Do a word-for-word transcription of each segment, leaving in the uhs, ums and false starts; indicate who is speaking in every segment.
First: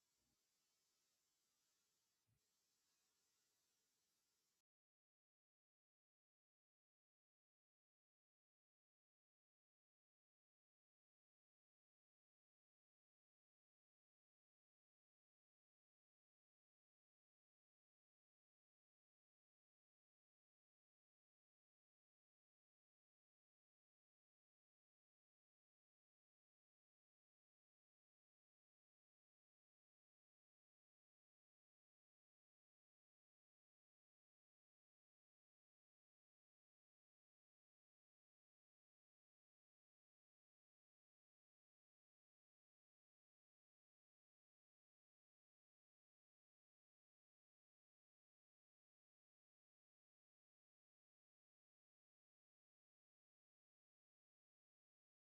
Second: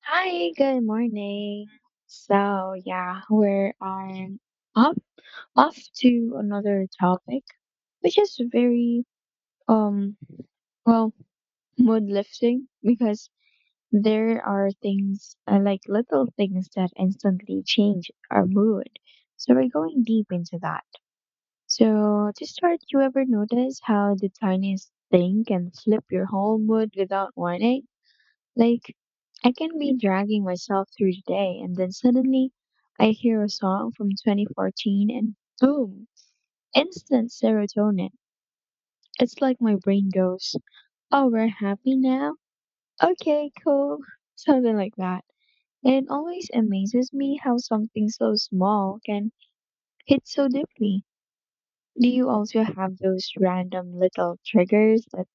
Speaker 1: Hi, good morning. So, yeah, we're on up off to another topic, which is very um well, mood lifting because there are things uh, like little things that instantly change our mood. So we're going deep into that. So to start, you ever notice how the tiniest thing can flip your whole mood without warning? Like, I can be dragging myself through the day, and then suddenly I hear a song from twenty fourteen and boom, instant serotonin. It's like my brain goes, oh, we're happy now? Okay, cool. Something like that. And it always amazes me how something so small can hit so deeply. Do you also have those random little triggers that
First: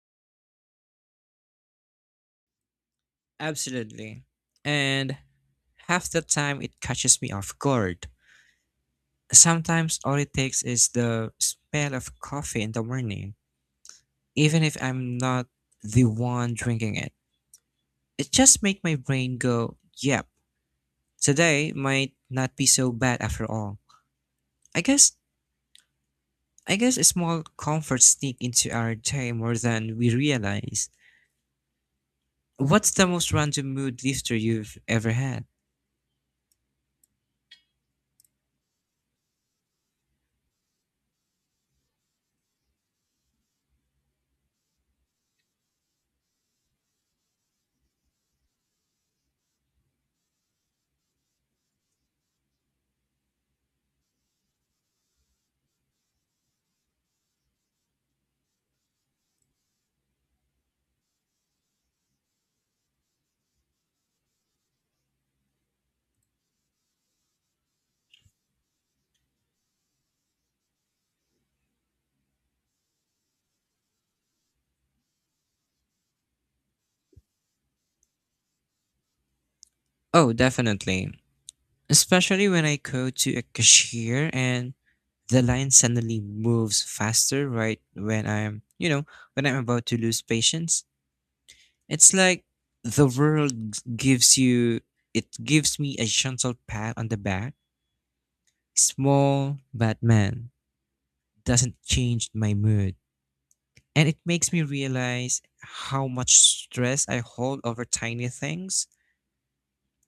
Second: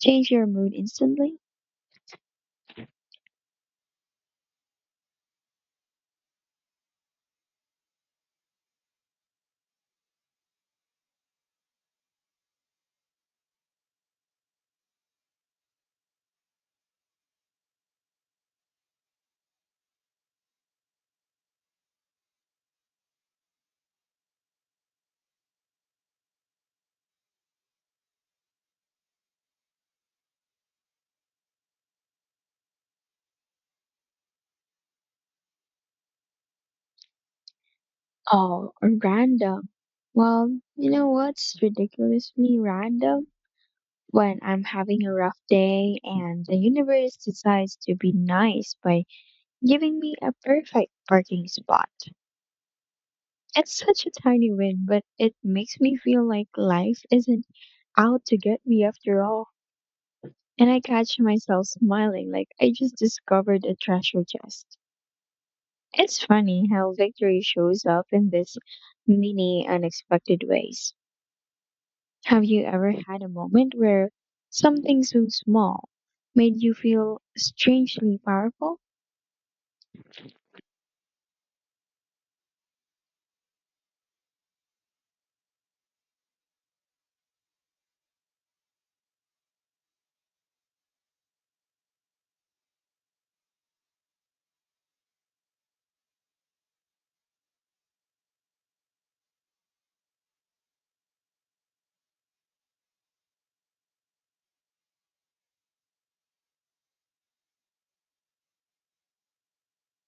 Speaker 1: change your mood instantly?
Speaker 2: Absolutely. And half the time it catches me off guard. Sometimes all it takes is the smell of coffee in the morning, even if I'm not the one drinking it. It just makes my brain go, yep, today might not be so bad after all. I guess I guess a small comfort sneak into our day more than we realize. What's the most random mood lifter you've ever had?
Speaker 1: Oh, random. Well, you know what's ridiculously random? When I'm having a rough day and the universe decides to be nice by giving me a perfect parking spot. It's such a tiny win, but it makes me feel like life isn't out to get me after all. And I catch myself smiling like I just discovered a treasure chest. It's funny how victory shows up in this many unexpected ways. Have you ever had a moment where something so small made you feel strangely powerful?
Speaker 2: Oh, definitely. Especially when I go to a cashier and the line suddenly moves faster right when I'm, you know, when I'm about to lose patience. It's like the world gives you, it gives me a gentle pat on the back. Small but man doesn't change my mood. And it makes me realize how much stress I hold over tiny things.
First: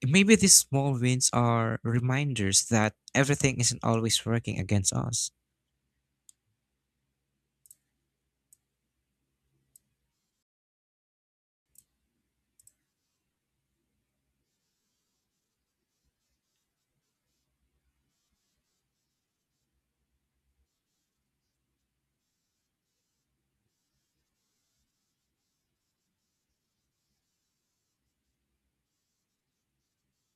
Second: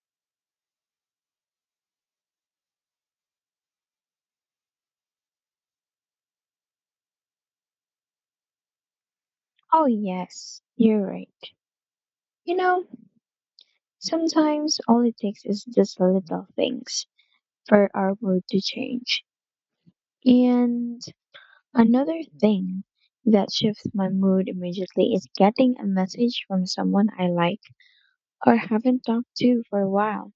Speaker 2: Maybe these small wins are reminders that everything isn't always working against us.
Speaker 1: Oh, yes, you're right. You know, sometimes all it takes is just little things for our mood to change. And another thing that shifts my mood immediately is getting a message from someone I like or haven't talked to for a while.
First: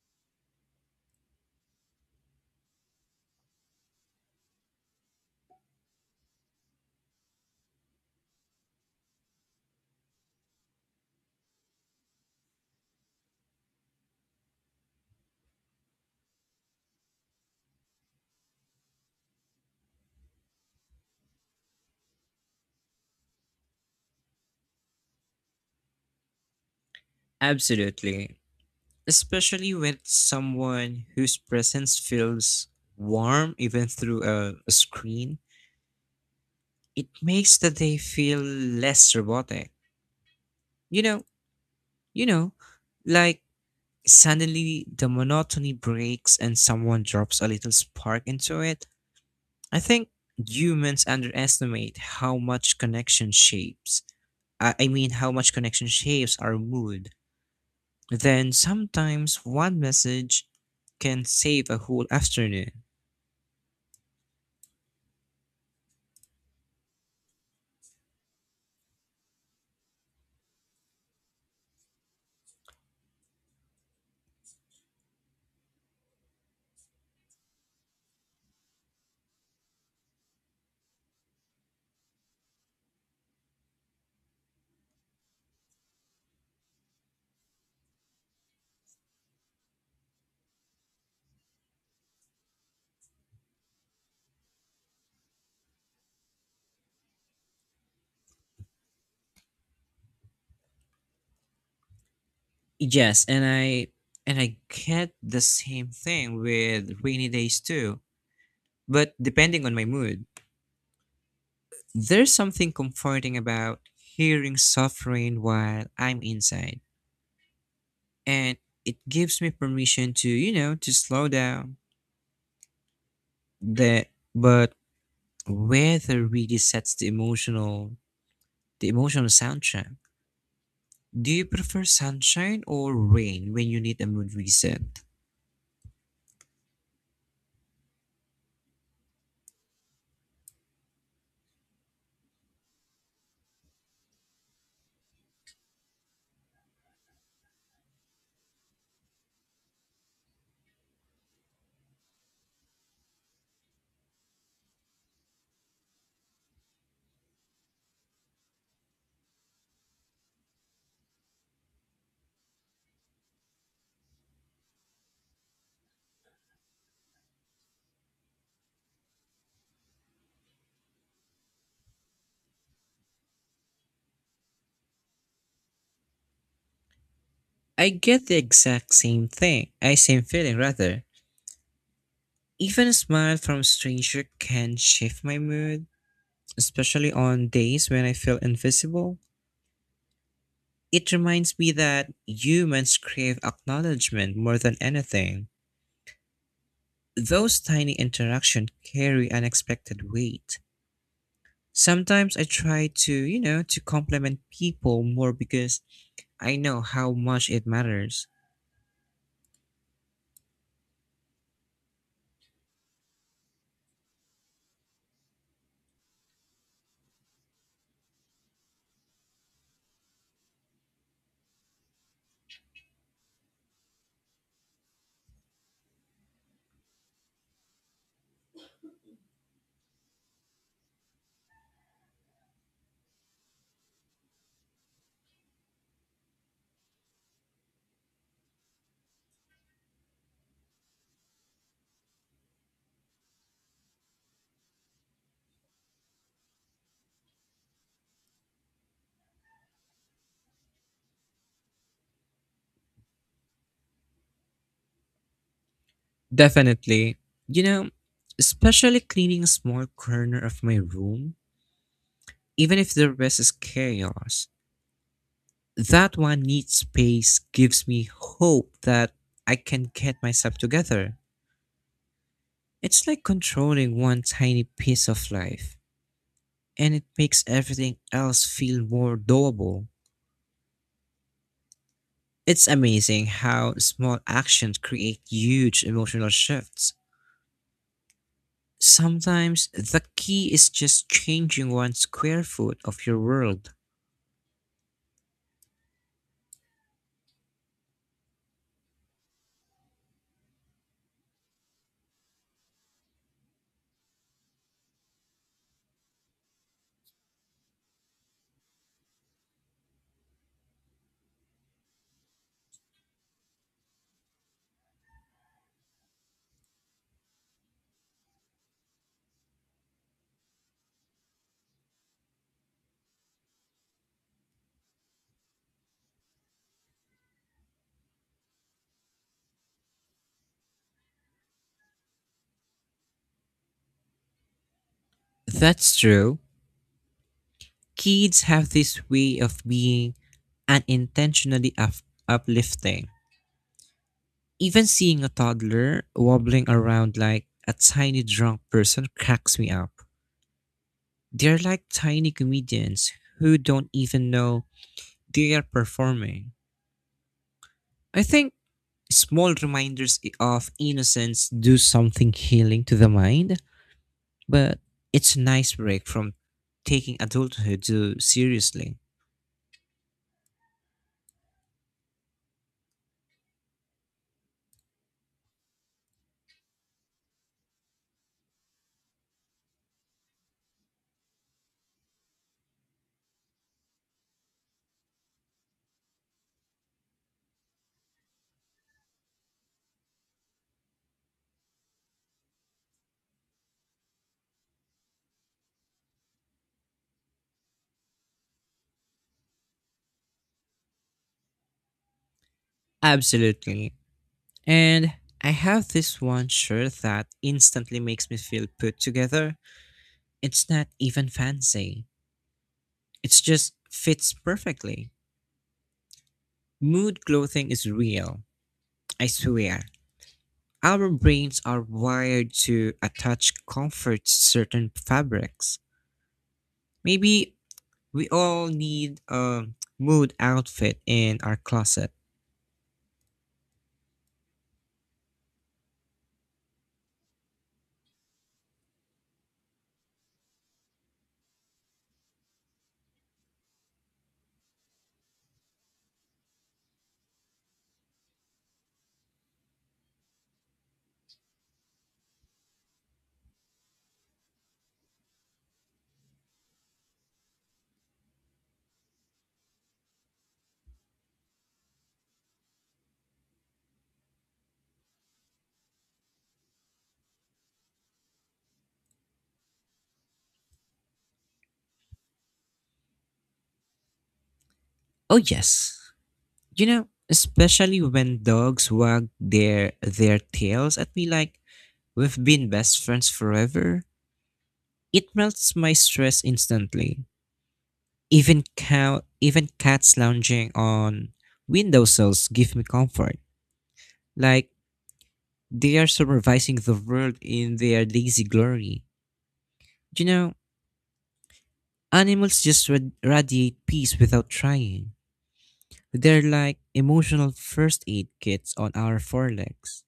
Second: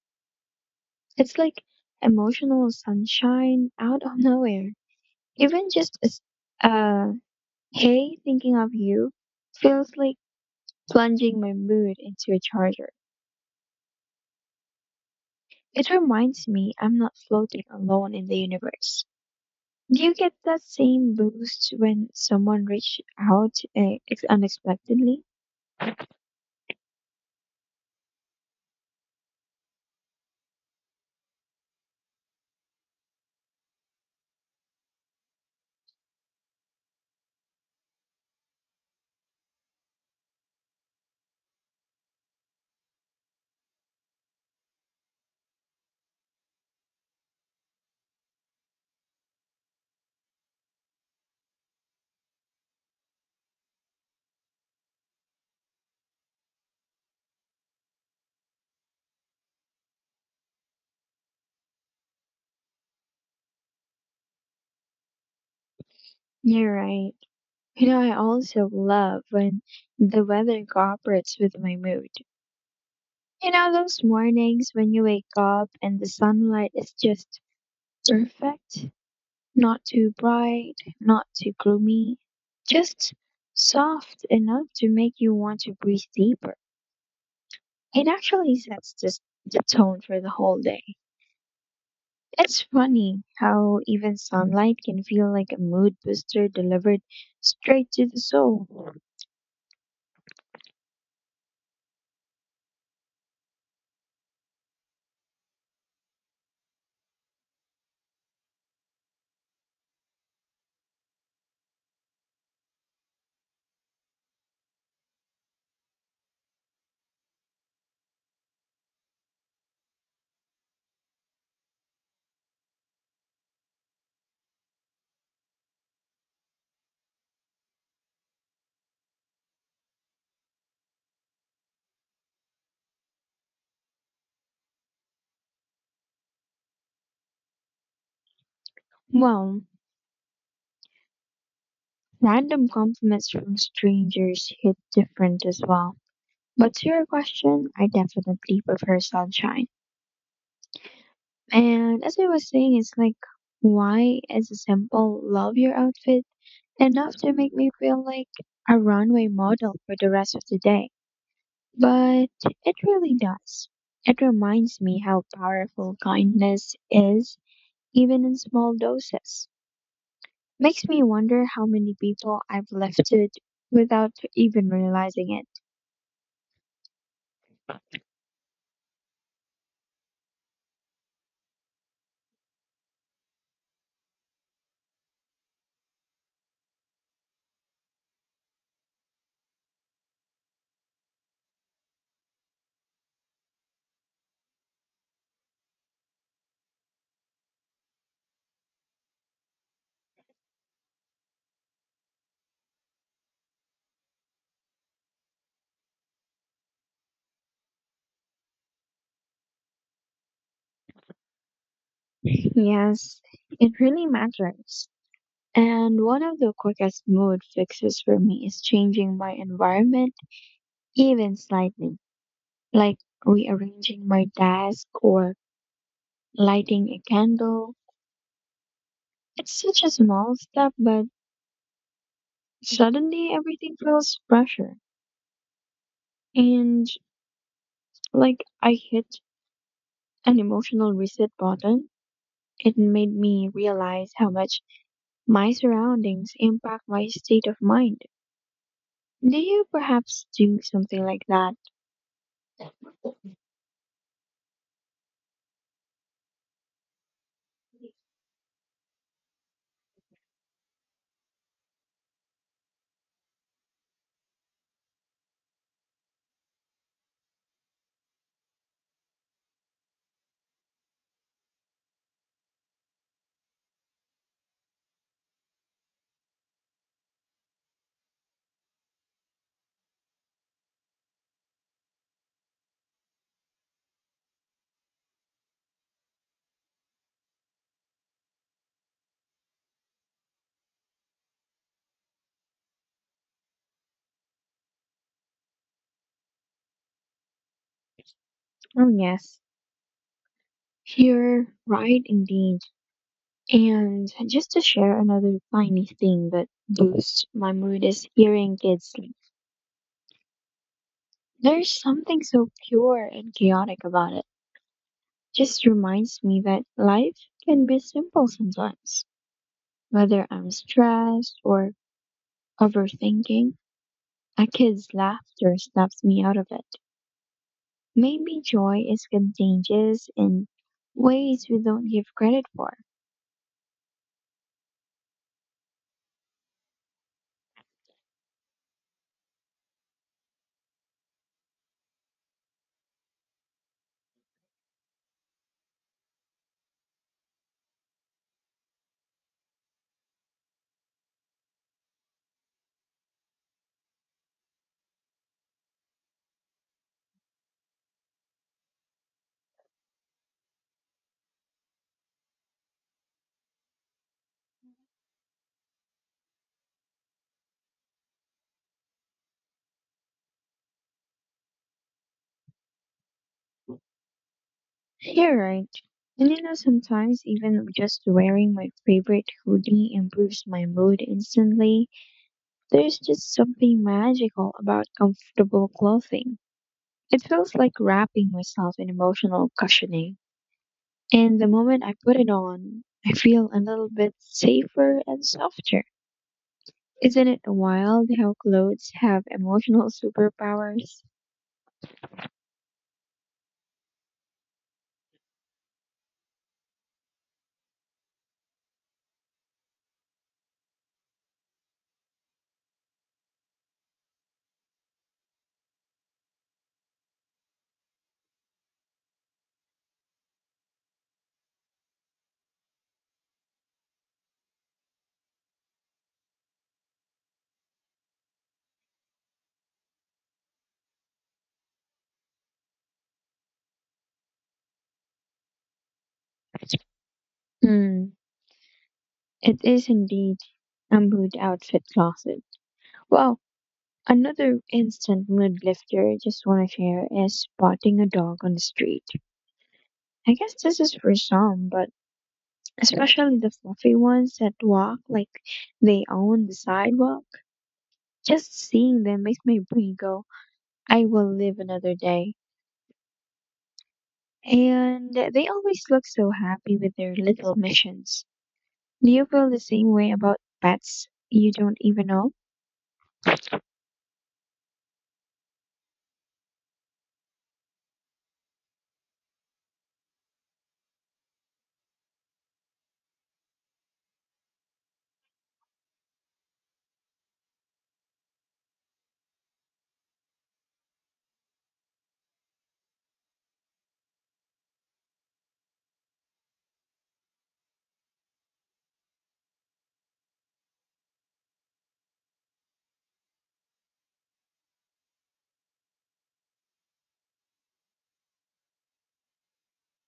Speaker 1: It's like emotional sunshine out of nowhere. Even just a s- a hey, thinking of you feels like plunging my mood into a charger. It reminds me I'm not floating alone in the universe. Do you get that same boost when someone reaches out uh, ex- unexpectedly?
Speaker 2: Absolutely. Especially with someone whose presence feels warm even through a, a screen, it makes the day feel less robotic. You know, you know, like suddenly the monotony breaks and someone drops a little spark into it. I think humans underestimate how much connection shapes. I I mean, how much connection shapes our mood. Then sometimes one message can save a whole afternoon.
Speaker 1: You're right. You know, I also love when the weather cooperates with my mood. You know, those mornings when you wake up and the sunlight is just perfect? Not too bright, not too gloomy, just soft enough to make you want to breathe deeper. It actually sets this, the tone for the whole day. It's funny how even sunlight can feel like a mood booster delivered straight to the soul.
Speaker 2: Yes, and I and I get the same thing with rainy days too, but depending on my mood. There's something comforting about hearing soft rain while I'm inside, and it gives me permission to, you know, to slow down. The but weather really sets the emotional the emotional soundtrack. Do you prefer sunshine or rain when you need a mood reset?
Speaker 1: Well, random compliments from strangers hit different as well. But to your question, I definitely prefer sunshine. And as I was saying, it's like, why is a simple love your outfit enough to make me feel like a runway model for the rest of the day? But it really does. It reminds me how powerful kindness is, even in small doses. Makes me wonder how many people I've lifted without even realizing
Speaker 2: I get the exact same thing, I same feeling rather. Even a smile from a stranger can shift my mood, especially on days when I feel invisible. It reminds me that humans crave acknowledgement more than anything. Those tiny interactions carry unexpected weight. Sometimes I try to, you know, to compliment people more because I know how much it matters.
Speaker 1: it. Yes, it really matters. And one of the quickest mood fixes for me is changing my environment even slightly, like rearranging my desk or lighting a candle. It's such a small step, but suddenly everything feels fresher. And like I hit an emotional reset button, it made me realize how much my surroundings impact my state of mind. Do you perhaps do something like that?
Speaker 2: Definitely. You know, especially cleaning a small corner of my room, even if the rest is chaos, that one neat space gives me hope that I can get myself together. It's like controlling one tiny piece of life, and it makes everything else feel more doable. It's amazing how small actions create huge emotional shifts. Sometimes the key is just changing one square foot of your world.
Speaker 1: Oh, yes. You're right, indeed. And just to share another tiny thing that boosts my mood is hearing kids sleep. There's something so pure and chaotic about it. Just reminds me that life can be simple sometimes. Whether I'm stressed or overthinking, a kid's laughter snaps me out of it. Maybe joy is contagious in ways we don't give credit for.
Speaker 2: That's true. Kids have this way of being unintentionally up- uplifting. Even seeing a toddler wobbling around like a tiny drunk person cracks me up. They're like tiny comedians who don't even know they are performing. I think small reminders of innocence do something healing to the mind, but it's a nice break from taking adulthood too seriously.
Speaker 1: You're right. And you know, sometimes even just wearing my favorite hoodie improves my mood instantly. There's just something magical about comfortable clothing. It feels like wrapping myself in emotional cushioning. And the moment I put it on, I feel a little bit safer and softer. Isn't it wild how clothes have emotional superpowers?
Speaker 2: Absolutely. And I have this one shirt that instantly makes me feel put together. It's not even fancy, it's just fits perfectly. Mood clothing is real, I swear. Our brains are wired to attach comfort to certain fabrics. Maybe we all need a mood outfit in our closet.
Speaker 1: Hmm, it is indeed a mood outfit closet. Wow. Another instant mood lifter I just want to share is spotting a dog on the street. I guess this is for some, but especially the fluffy ones that walk like they own the sidewalk. Just seeing them makes my brain go, I will live another day. And they always look so happy with their little missions. Do you feel the same way about pets you don't even know?
Speaker 2: Oh yes. You know, especially when dogs wag their their tails at me like we've been best friends forever. It melts my stress instantly. Even cow even cats lounging on windowsills give me comfort. Like they are supervising the world in their lazy glory. You know, animals just rad- radiate peace without trying. They're like emotional first aid kits on our forelegs.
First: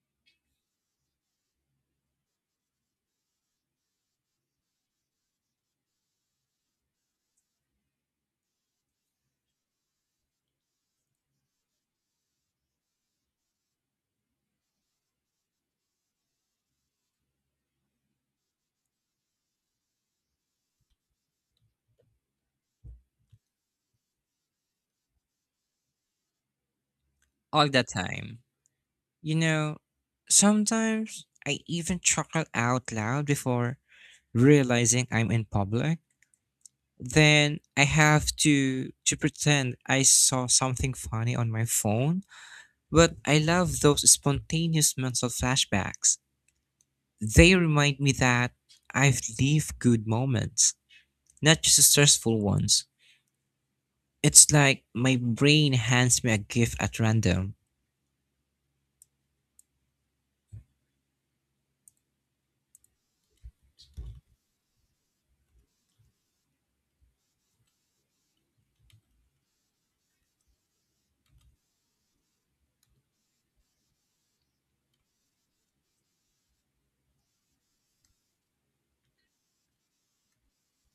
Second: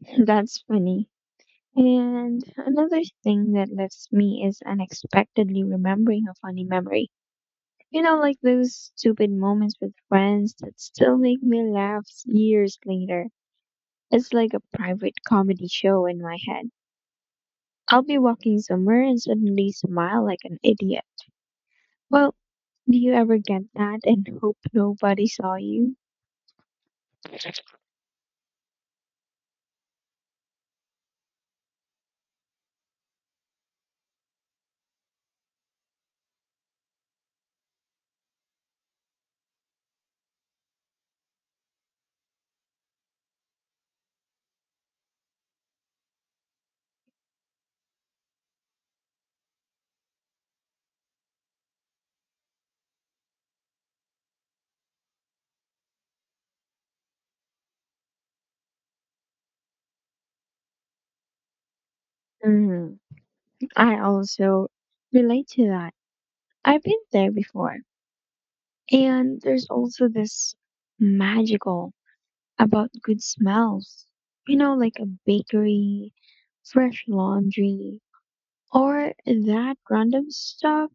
Speaker 1: That's funny. And another thing that lifts me is unexpectedly remembering a funny memory. You know, like those stupid moments with friends that still make me laugh years later. It's like a private comedy show in my head. I'll be walking somewhere and suddenly smile like an idiot. Well, do you ever get that and hope nobody saw you?
Speaker 2: All the time. You know, sometimes I even chuckle out loud before realizing I'm in public, then I have to to pretend I saw something funny on my phone. But I love those spontaneous mental flashbacks. They remind me that I've lived good moments, not just stressful ones. It's like my brain hands me a gift at random.
Speaker 1: Mm, I also relate to that. I've been there before. And there's also this magical about good smells. You know, like a bakery, fresh laundry, or that random stuff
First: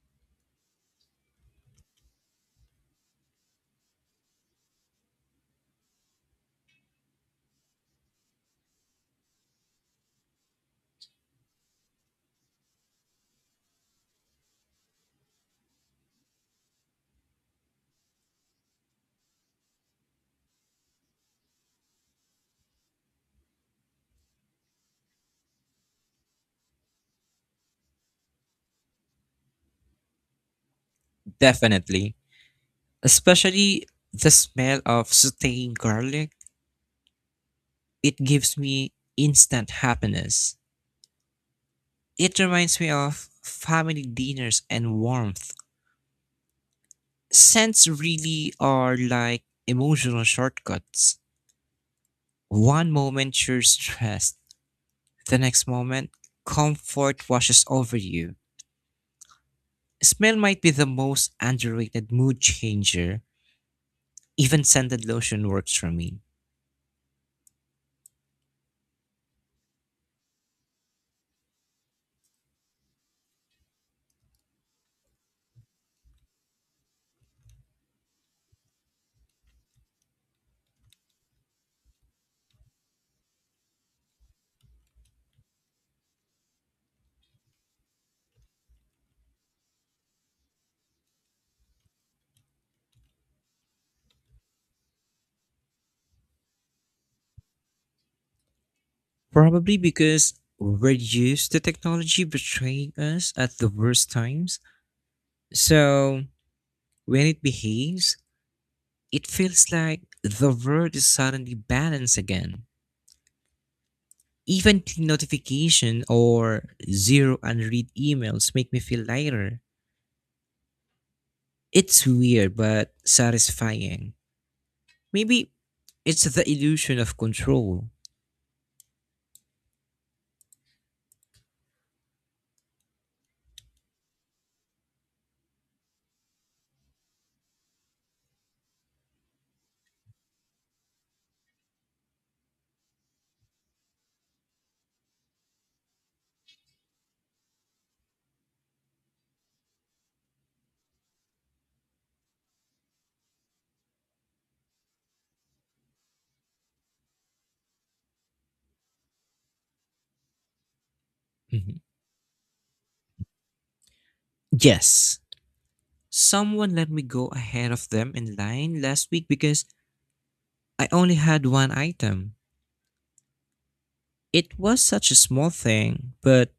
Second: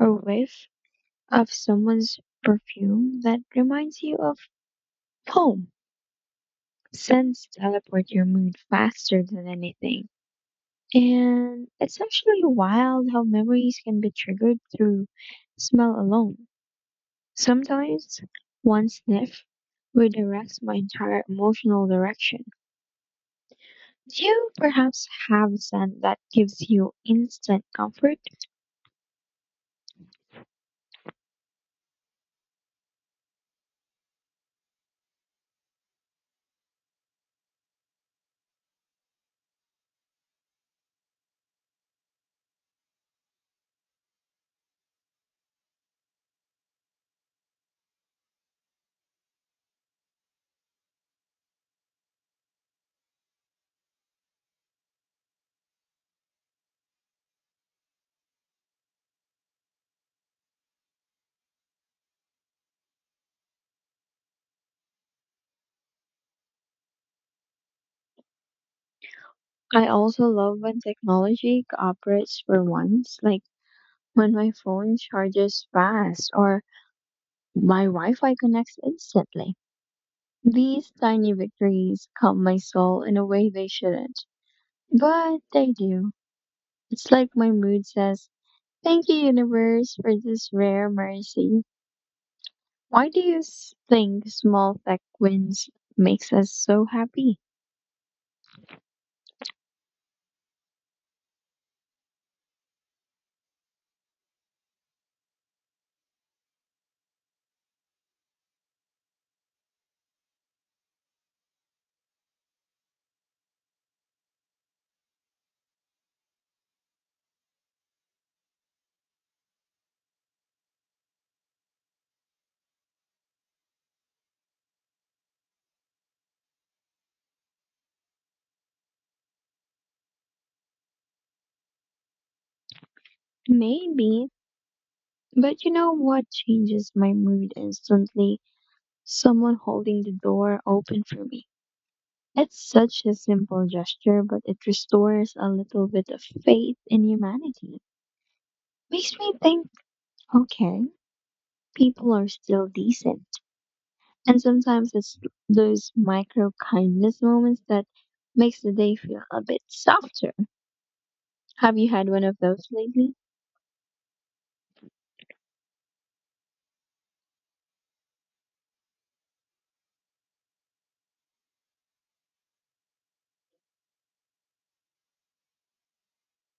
Speaker 1: a whiff of someone's perfume that reminds you of home. Scents teleport your mood faster than anything. And it's actually wild how memories can be triggered through smell alone. Sometimes one sniff redirects my entire emotional direction. Do you perhaps have a scent that gives you instant comfort?
Speaker 2: Definitely. Especially the smell of sauteing garlic. It gives me instant happiness. It reminds me of family dinners and warmth. Scents really are like emotional shortcuts. One moment you're stressed, the next moment, comfort washes over you. Smell might be the most underrated mood changer. Even scented lotion works for me.
Speaker 1: I also love when technology cooperates for once, like when my phone charges fast or my Wi Fi connects instantly. These tiny victories calm my soul in a way they shouldn't, but they do. It's like my mood says, thank you, universe, for this rare mercy. Why do you s- think small tech wins makes us so happy?
Speaker 2: Probably because we're used to technology betraying us at the worst times. So when it behaves, it feels like the world is suddenly balanced again. Even clean notification or zero unread emails make me feel lighter. It's weird but satisfying. Maybe it's the illusion of control.
Speaker 1: Maybe, but you know what changes my mood instantly? Someone holding the door open for me. It's such a simple gesture, but it restores a little bit of faith in humanity. Makes me think, okay, people are still decent. And sometimes it's those micro kindness moments that makes the day feel a bit softer. Have
Speaker 2: Mhm.
Speaker 1: you had one of those lately?
Speaker 2: Yes. Someone let me go ahead of them in line last week because I only had one item. It was such a small thing, but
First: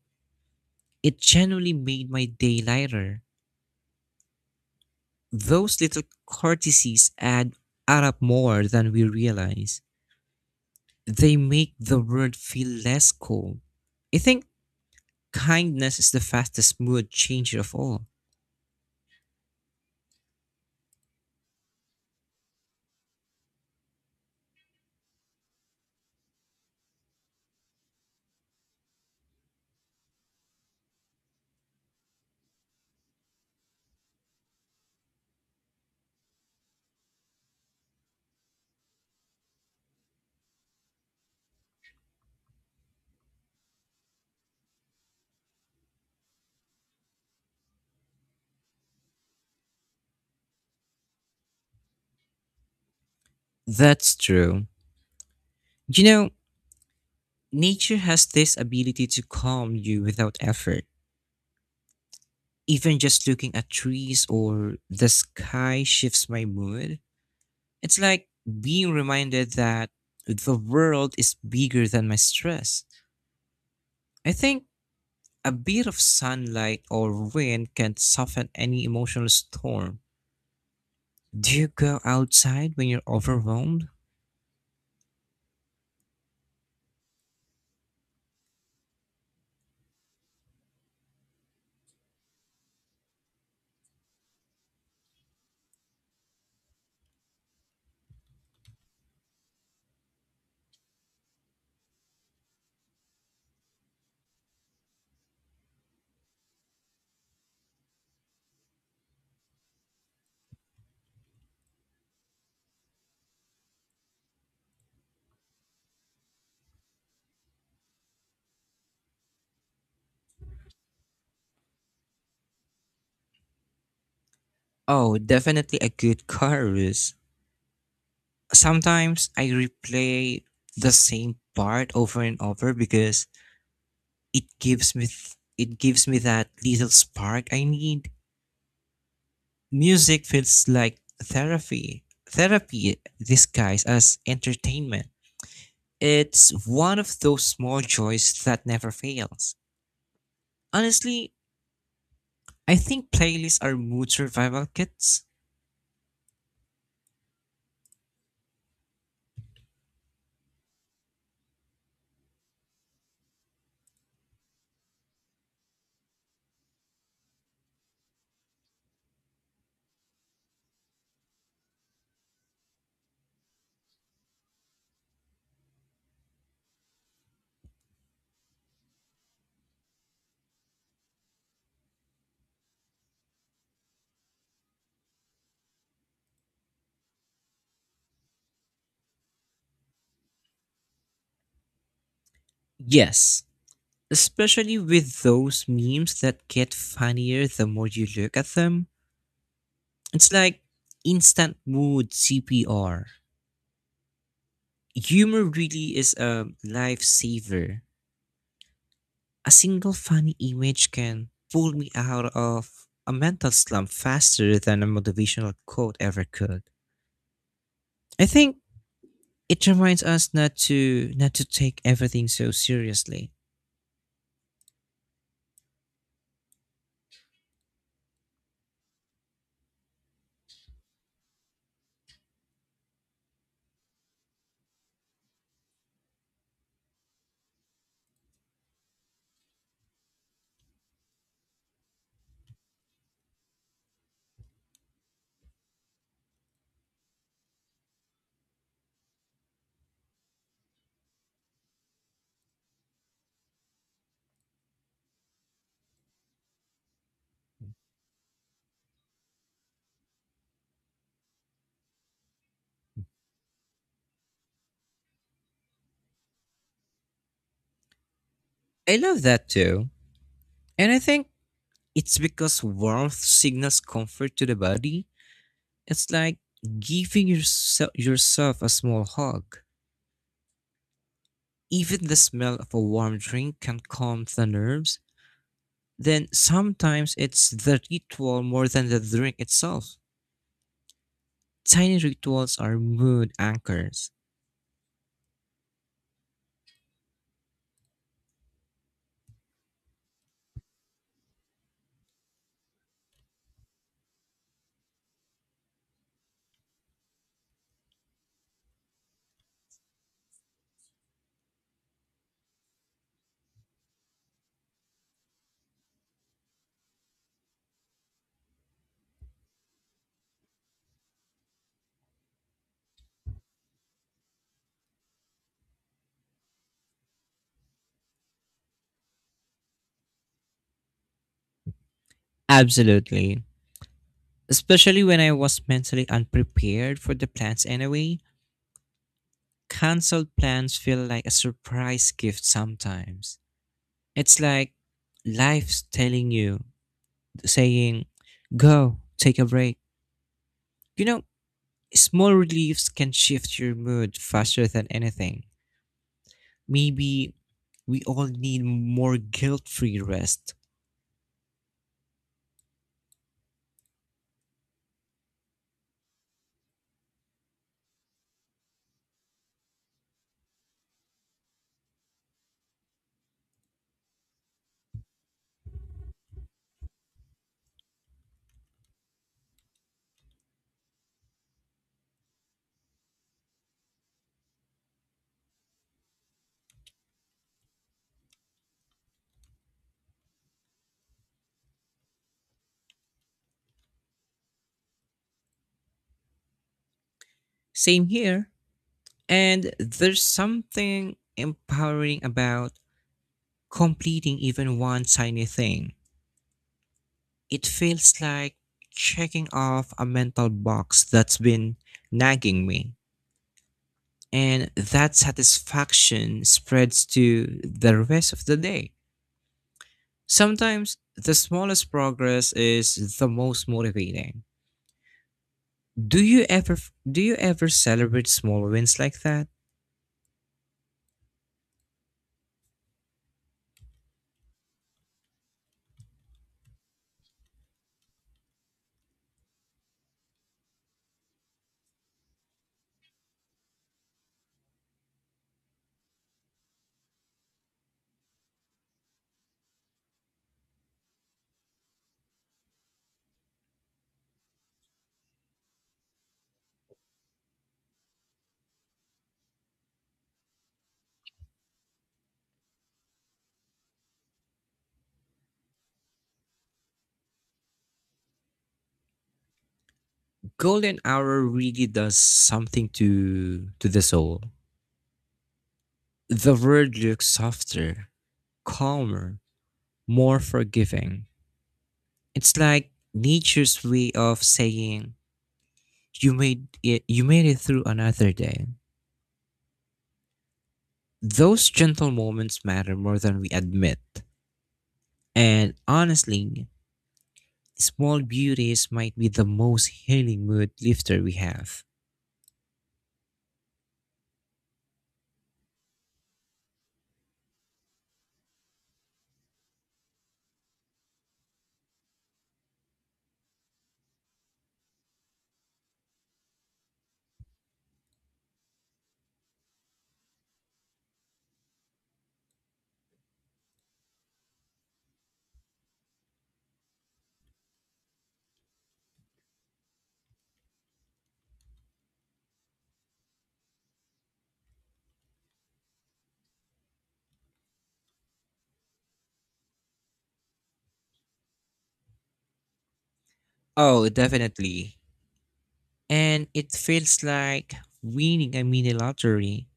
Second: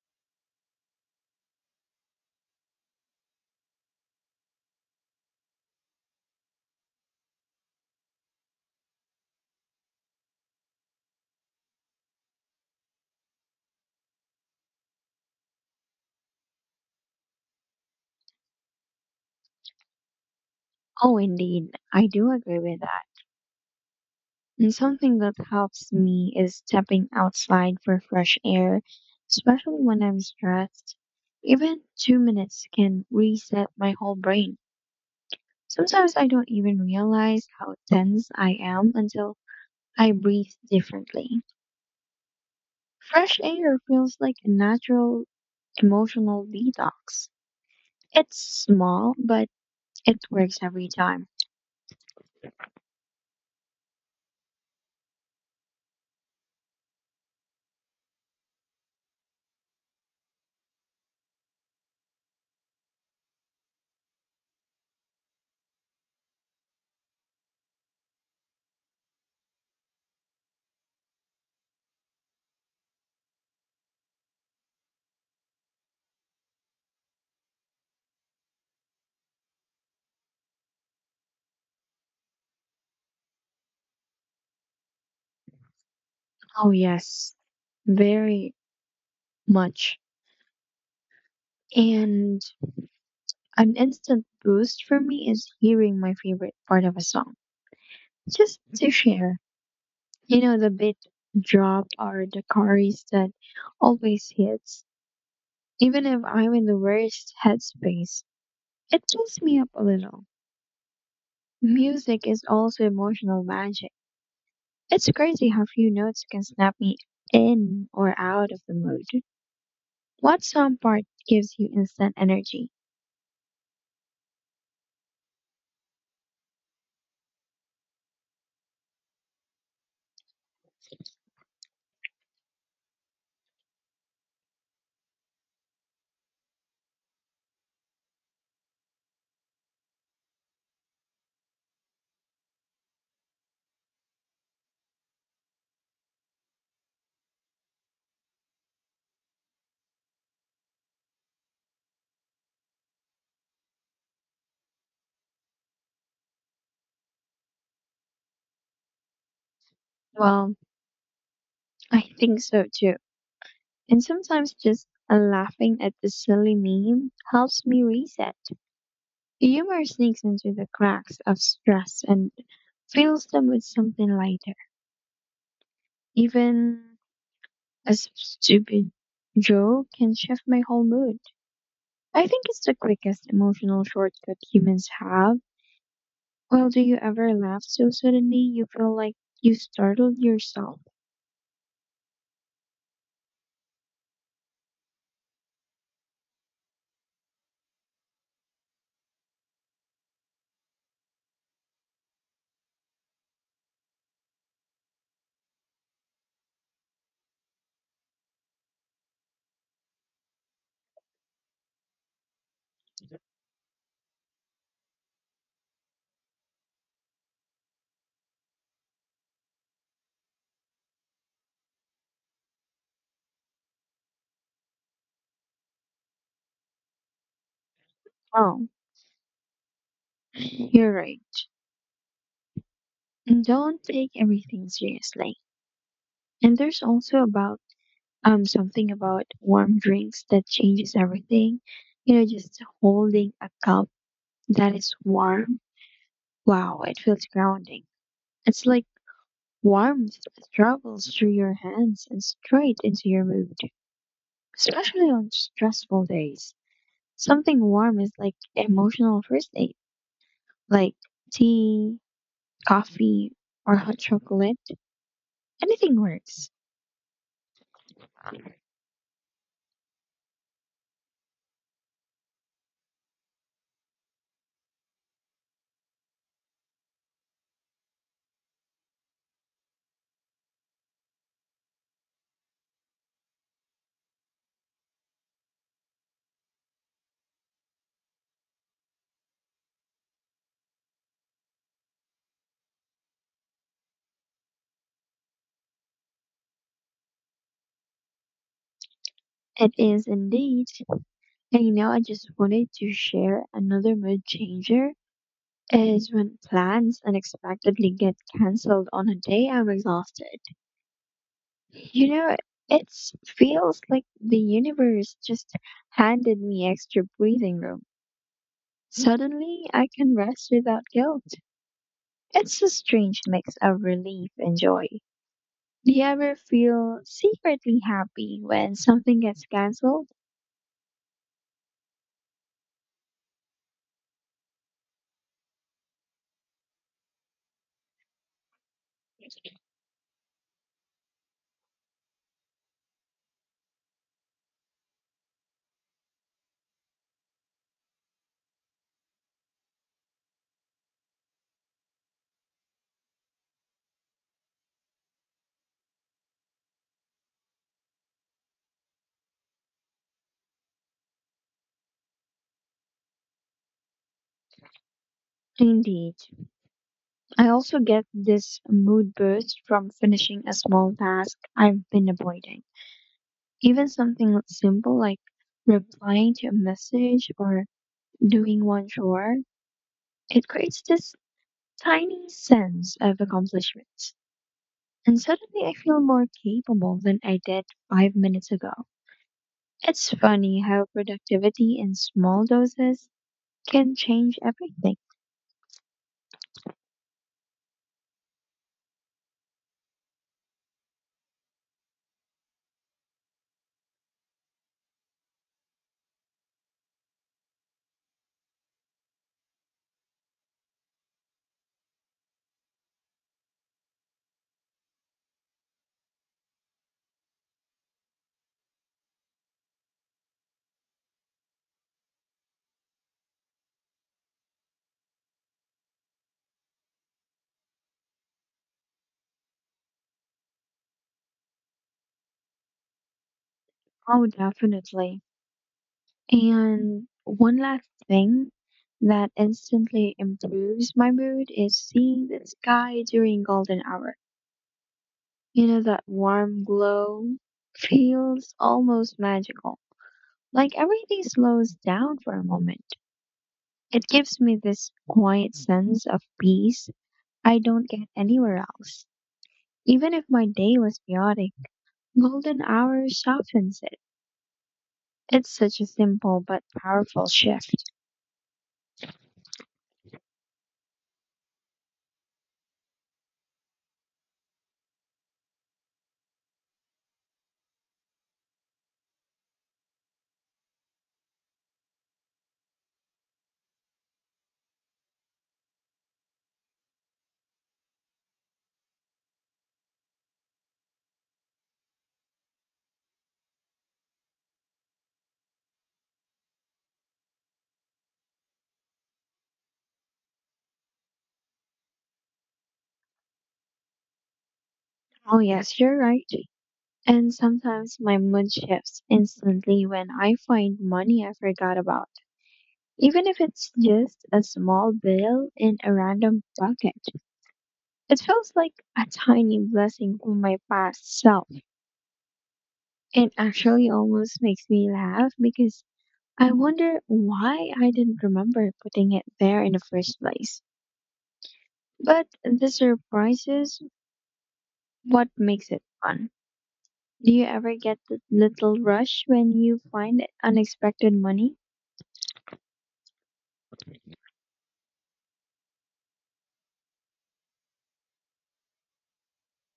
Speaker 2: it genuinely made my day lighter. Those little courtesies add, add up more than we realize. They make the world feel less cold. I think kindness is the fastest mood changer of all.
Speaker 1: Oh, indeed. I do agree with that. And something that helps me is stepping outside for fresh air, especially when I'm stressed. Even two minutes can reset my whole brain. Sometimes I don't even realize how tense I am until I breathe differently. Fresh air feels like a natural emotional detox. It's small, but it works every time.
Speaker 2: That's true. You know, nature has this ability to calm you without effort. Even just looking at trees or the sky shifts my mood. It's like being reminded that the world is bigger than my stress. I think a bit of sunlight or wind can soften any emotional storm. Do you go outside when you're overwhelmed?
Speaker 1: Oh, yes, very much. And an instant boost for me is hearing my favorite part of a song, just to share. You know, the beat drop or the chorus that always hits, even if I'm in the worst headspace. It pulls me up a little. Music is also emotional magic. It's crazy how few notes can snap me in or out of the mood. What song part gives you instant energy?
Speaker 2: Oh, definitely a good chorus. Sometimes I replay the same part over and over because it gives me th- it gives me that little spark I need. Music feels like therapy. Therapy disguised as entertainment. It's one of those small joys that never fails. Honestly, I think playlists are mood survival kits.
Speaker 1: Well, I think so too. And sometimes just laughing at the silly meme helps me reset. Humor sneaks into the cracks of stress and fills them with something lighter. Even a s- stupid joke can shift my whole mood. I think it's the quickest emotional shortcut humans have. Well, do you ever laugh so suddenly you feel like you startled yourself?
Speaker 2: Yes, especially with those memes that get funnier the more you look at them. It's like instant mood C P R. Humor really is a lifesaver. A single funny image can pull me out of a mental slump faster than a motivational quote ever could. I think it reminds us not to not to take everything so seriously.
Speaker 1: Oh, you're right. And don't take everything seriously. And there's also about um something about warm drinks that changes everything. You know, just holding a cup that is warm. Wow, it feels grounding. It's like warmth travels through your hands and straight into your mood, especially on stressful days. Something warm is like emotional first aid, like tea, coffee, or hot chocolate. Anything works.
Speaker 2: I love that too. And I think it's because warmth signals comfort to the body. It's like giving yourself, yourself a small hug. Even the smell of a warm drink can calm the nerves. Then sometimes it's the ritual more than the drink itself. Tiny rituals are mood anchors.
Speaker 1: It is indeed. And you know, I just wanted to share another mood changer is when plans unexpectedly get cancelled on a day I'm exhausted. You know, it feels like the universe just handed me extra breathing room. Suddenly, I can rest without guilt. It's a strange mix of relief and joy. Do you ever feel secretly happy when something gets cancelled?
Speaker 2: Absolutely. Especially when I was mentally unprepared for the plans anyway. Cancelled plans feel like a surprise gift sometimes. It's like life's telling you saying, go, take a break. You know, small reliefs can shift your mood faster than anything. Maybe we all need more guilt free rest.
Speaker 1: Indeed. I also get this mood boost from finishing a small task I've been avoiding. Even something simple like replying to a message or doing one chore, it creates this tiny sense of accomplishment. And suddenly I feel more capable than I did five minutes ago. It's funny how productivity in small doses can change everything.
Speaker 2: Same here. And there's something empowering about completing even one tiny thing. It feels like checking off a mental box that's been nagging me. And that satisfaction spreads to the rest of the day. Sometimes the smallest progress is the most motivating. Do you ever do you ever celebrate small wins like that?
Speaker 1: Oh, definitely. And one last thing that instantly improves my mood is seeing the sky during golden hour. You know, that warm glow feels almost magical. Like everything slows down for a moment. It gives me this quiet sense of peace I don't get anywhere else. Even if my day was chaotic, golden hour softens it. It's such a simple but powerful shift.
Speaker 2: Golden hour really does something to to the soul. The world looks softer, calmer, more forgiving. It's like nature's way of saying you made it you made it through another day. Those gentle moments matter more than we admit. And honestly, small beauties might be the most healing mood lifter we have.
Speaker 1: Oh, yes, you're right. And sometimes my mood shifts instantly when I find money I forgot about. Even if it's just a small bill in a random bucket, it feels like a tiny blessing from my past self. It actually almost makes me laugh because I wonder why I didn't remember putting it there in the first place. But the surprise is what makes it fun. Do you ever get that little rush when you find unexpected money?
Speaker 2: Oh, definitely. And it feels like winning a mini lottery.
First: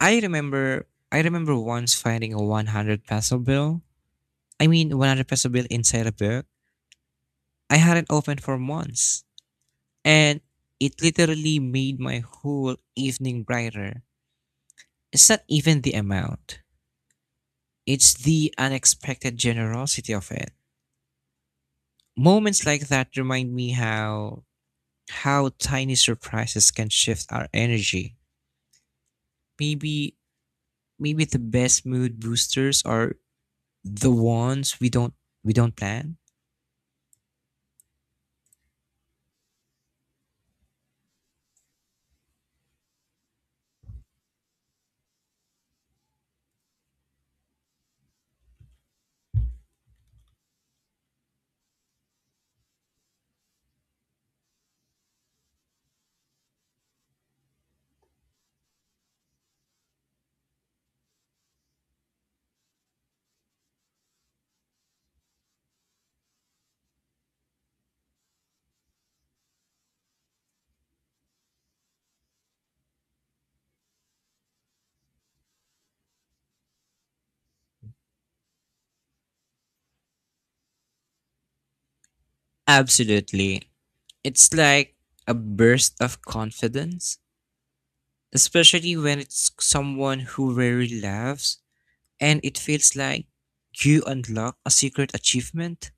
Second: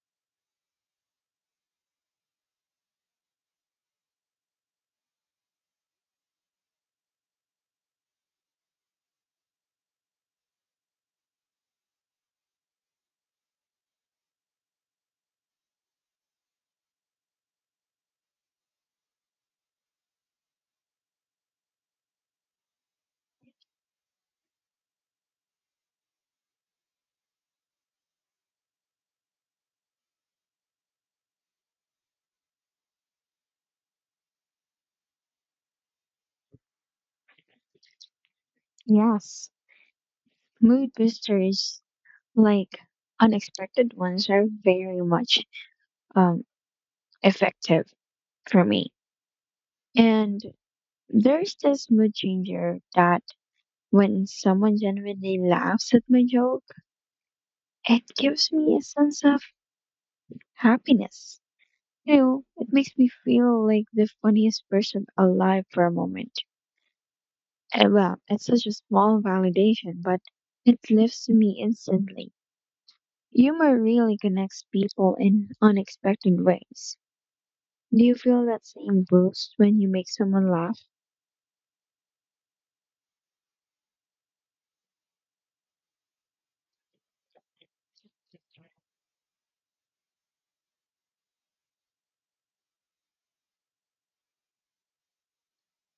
Speaker 2: I remember I remember once finding a one hundred peso bill. I mean one hundred peso bill inside a book I hadn't opened for months. And it literally made my whole evening brighter. It's not even the amount. It's the unexpected generosity of it. Moments like that remind me how how tiny surprises can shift our energy. Maybe Maybe the best mood boosters are the ones we don't we don't plan.
Speaker 1: Yes. Mood boosters like unexpected ones are very much um, effective for me. And there's this mood changer that when someone genuinely laughs at my joke, it gives me a sense of happiness. You know, it makes me feel like the funniest person alive for a moment. Eh, Well, it's such a small validation, but it lifts me instantly. Humor really connects people in unexpected ways. Do you feel that same boost when you make someone laugh?
Speaker 2: Absolutely. It's like a burst of confidence, especially when it's someone who rarely laughs and it feels like you unlock a secret achievement.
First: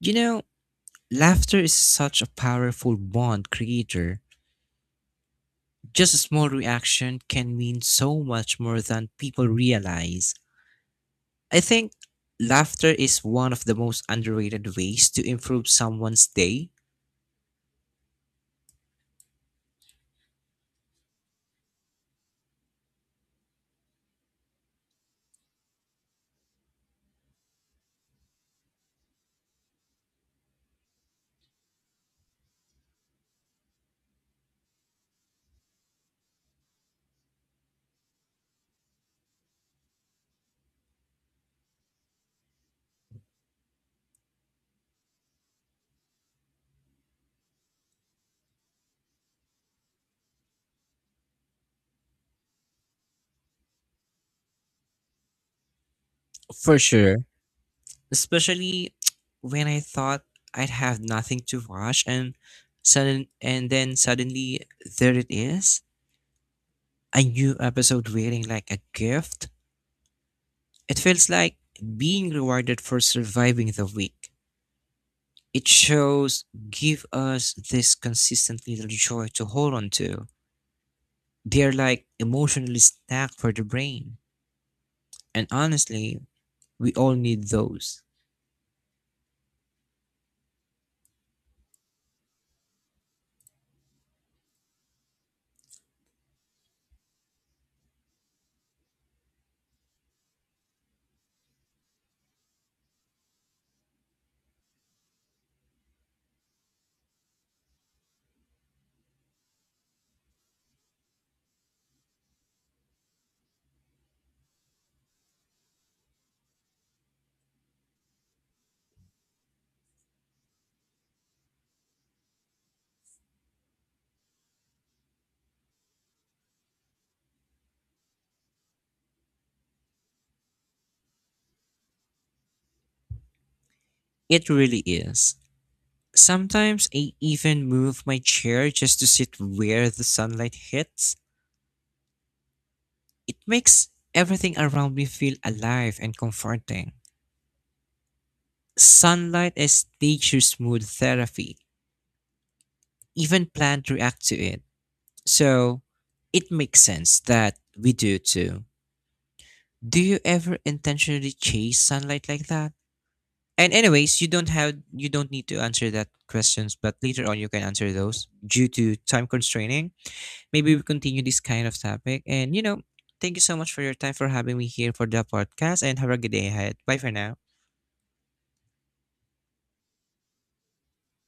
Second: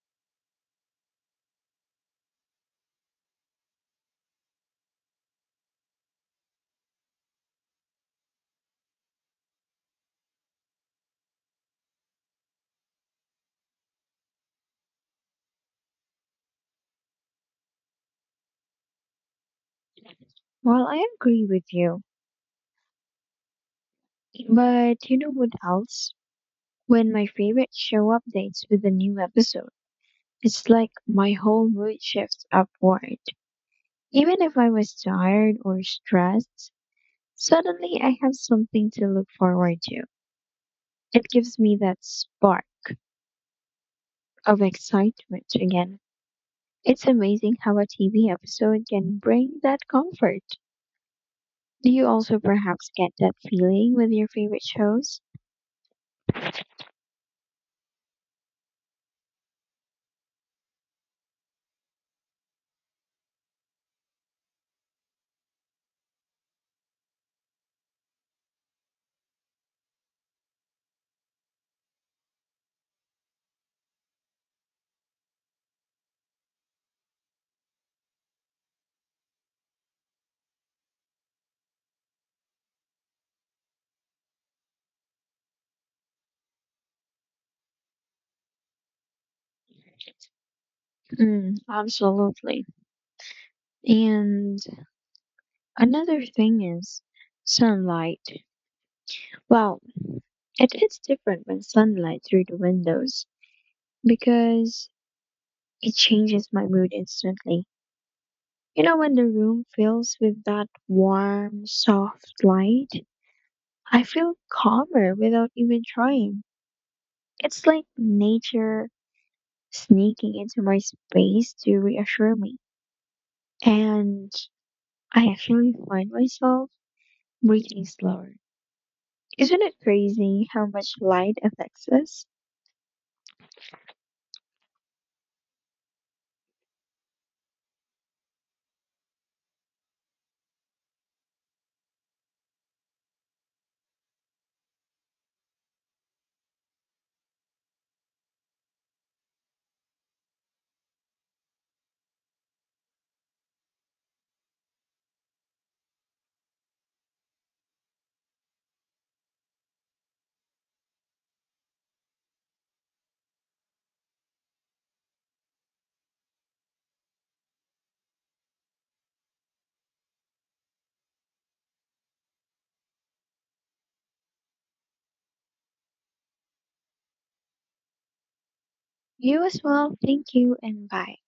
Speaker 2: You know, laughter is such a powerful bond creator. Just a small reaction can mean so much more than people realize. I think laughter is one of the most underrated ways to improve someone's day,
Speaker 1: Well, I agree with you. But you know what else? When my favorite show updates with a new episode, it's like my whole mood shifts upward. Even if I was tired or stressed, suddenly I have something to look forward to. It gives me that spark of excitement again. It's amazing how a T V episode can bring that comfort. Do you also perhaps get that feeling with your favorite shows?
Speaker 2: for sure. Especially when I thought I'd have nothing to watch and sudden and then suddenly there it is. A new episode waiting like a gift. It feels like being rewarded for surviving the week. It shows give us this consistent little joy to hold on to. They're like emotionally stacked for the brain. And honestly, we all need those.
Speaker 1: Mm, absolutely. And another thing is sunlight. Well, it is different when sunlight through the windows because it changes my mood instantly. You know, when the room fills with that warm, soft light, I feel calmer without even trying. It's like nature sneaking into my space to reassure me. And I actually find myself breathing slower. Isn't it crazy how much light affects us?
Speaker 2: It really is. Sometimes I even move my chair just to sit where the sunlight hits. It makes everything around me feel alive and comforting. Sunlight is nature's mood therapy. Even plants react to it. So it makes sense that we do too. Do you ever intentionally chase sunlight like that? And anyways, you don't have you don't need to answer that questions, but later on you can answer those due to time constraining. Maybe we continue this kind of topic. And you know, thank you so much for your time for having me here for the podcast and have a good day ahead. Bye for now.
Speaker 1: You as well. Thank you and bye.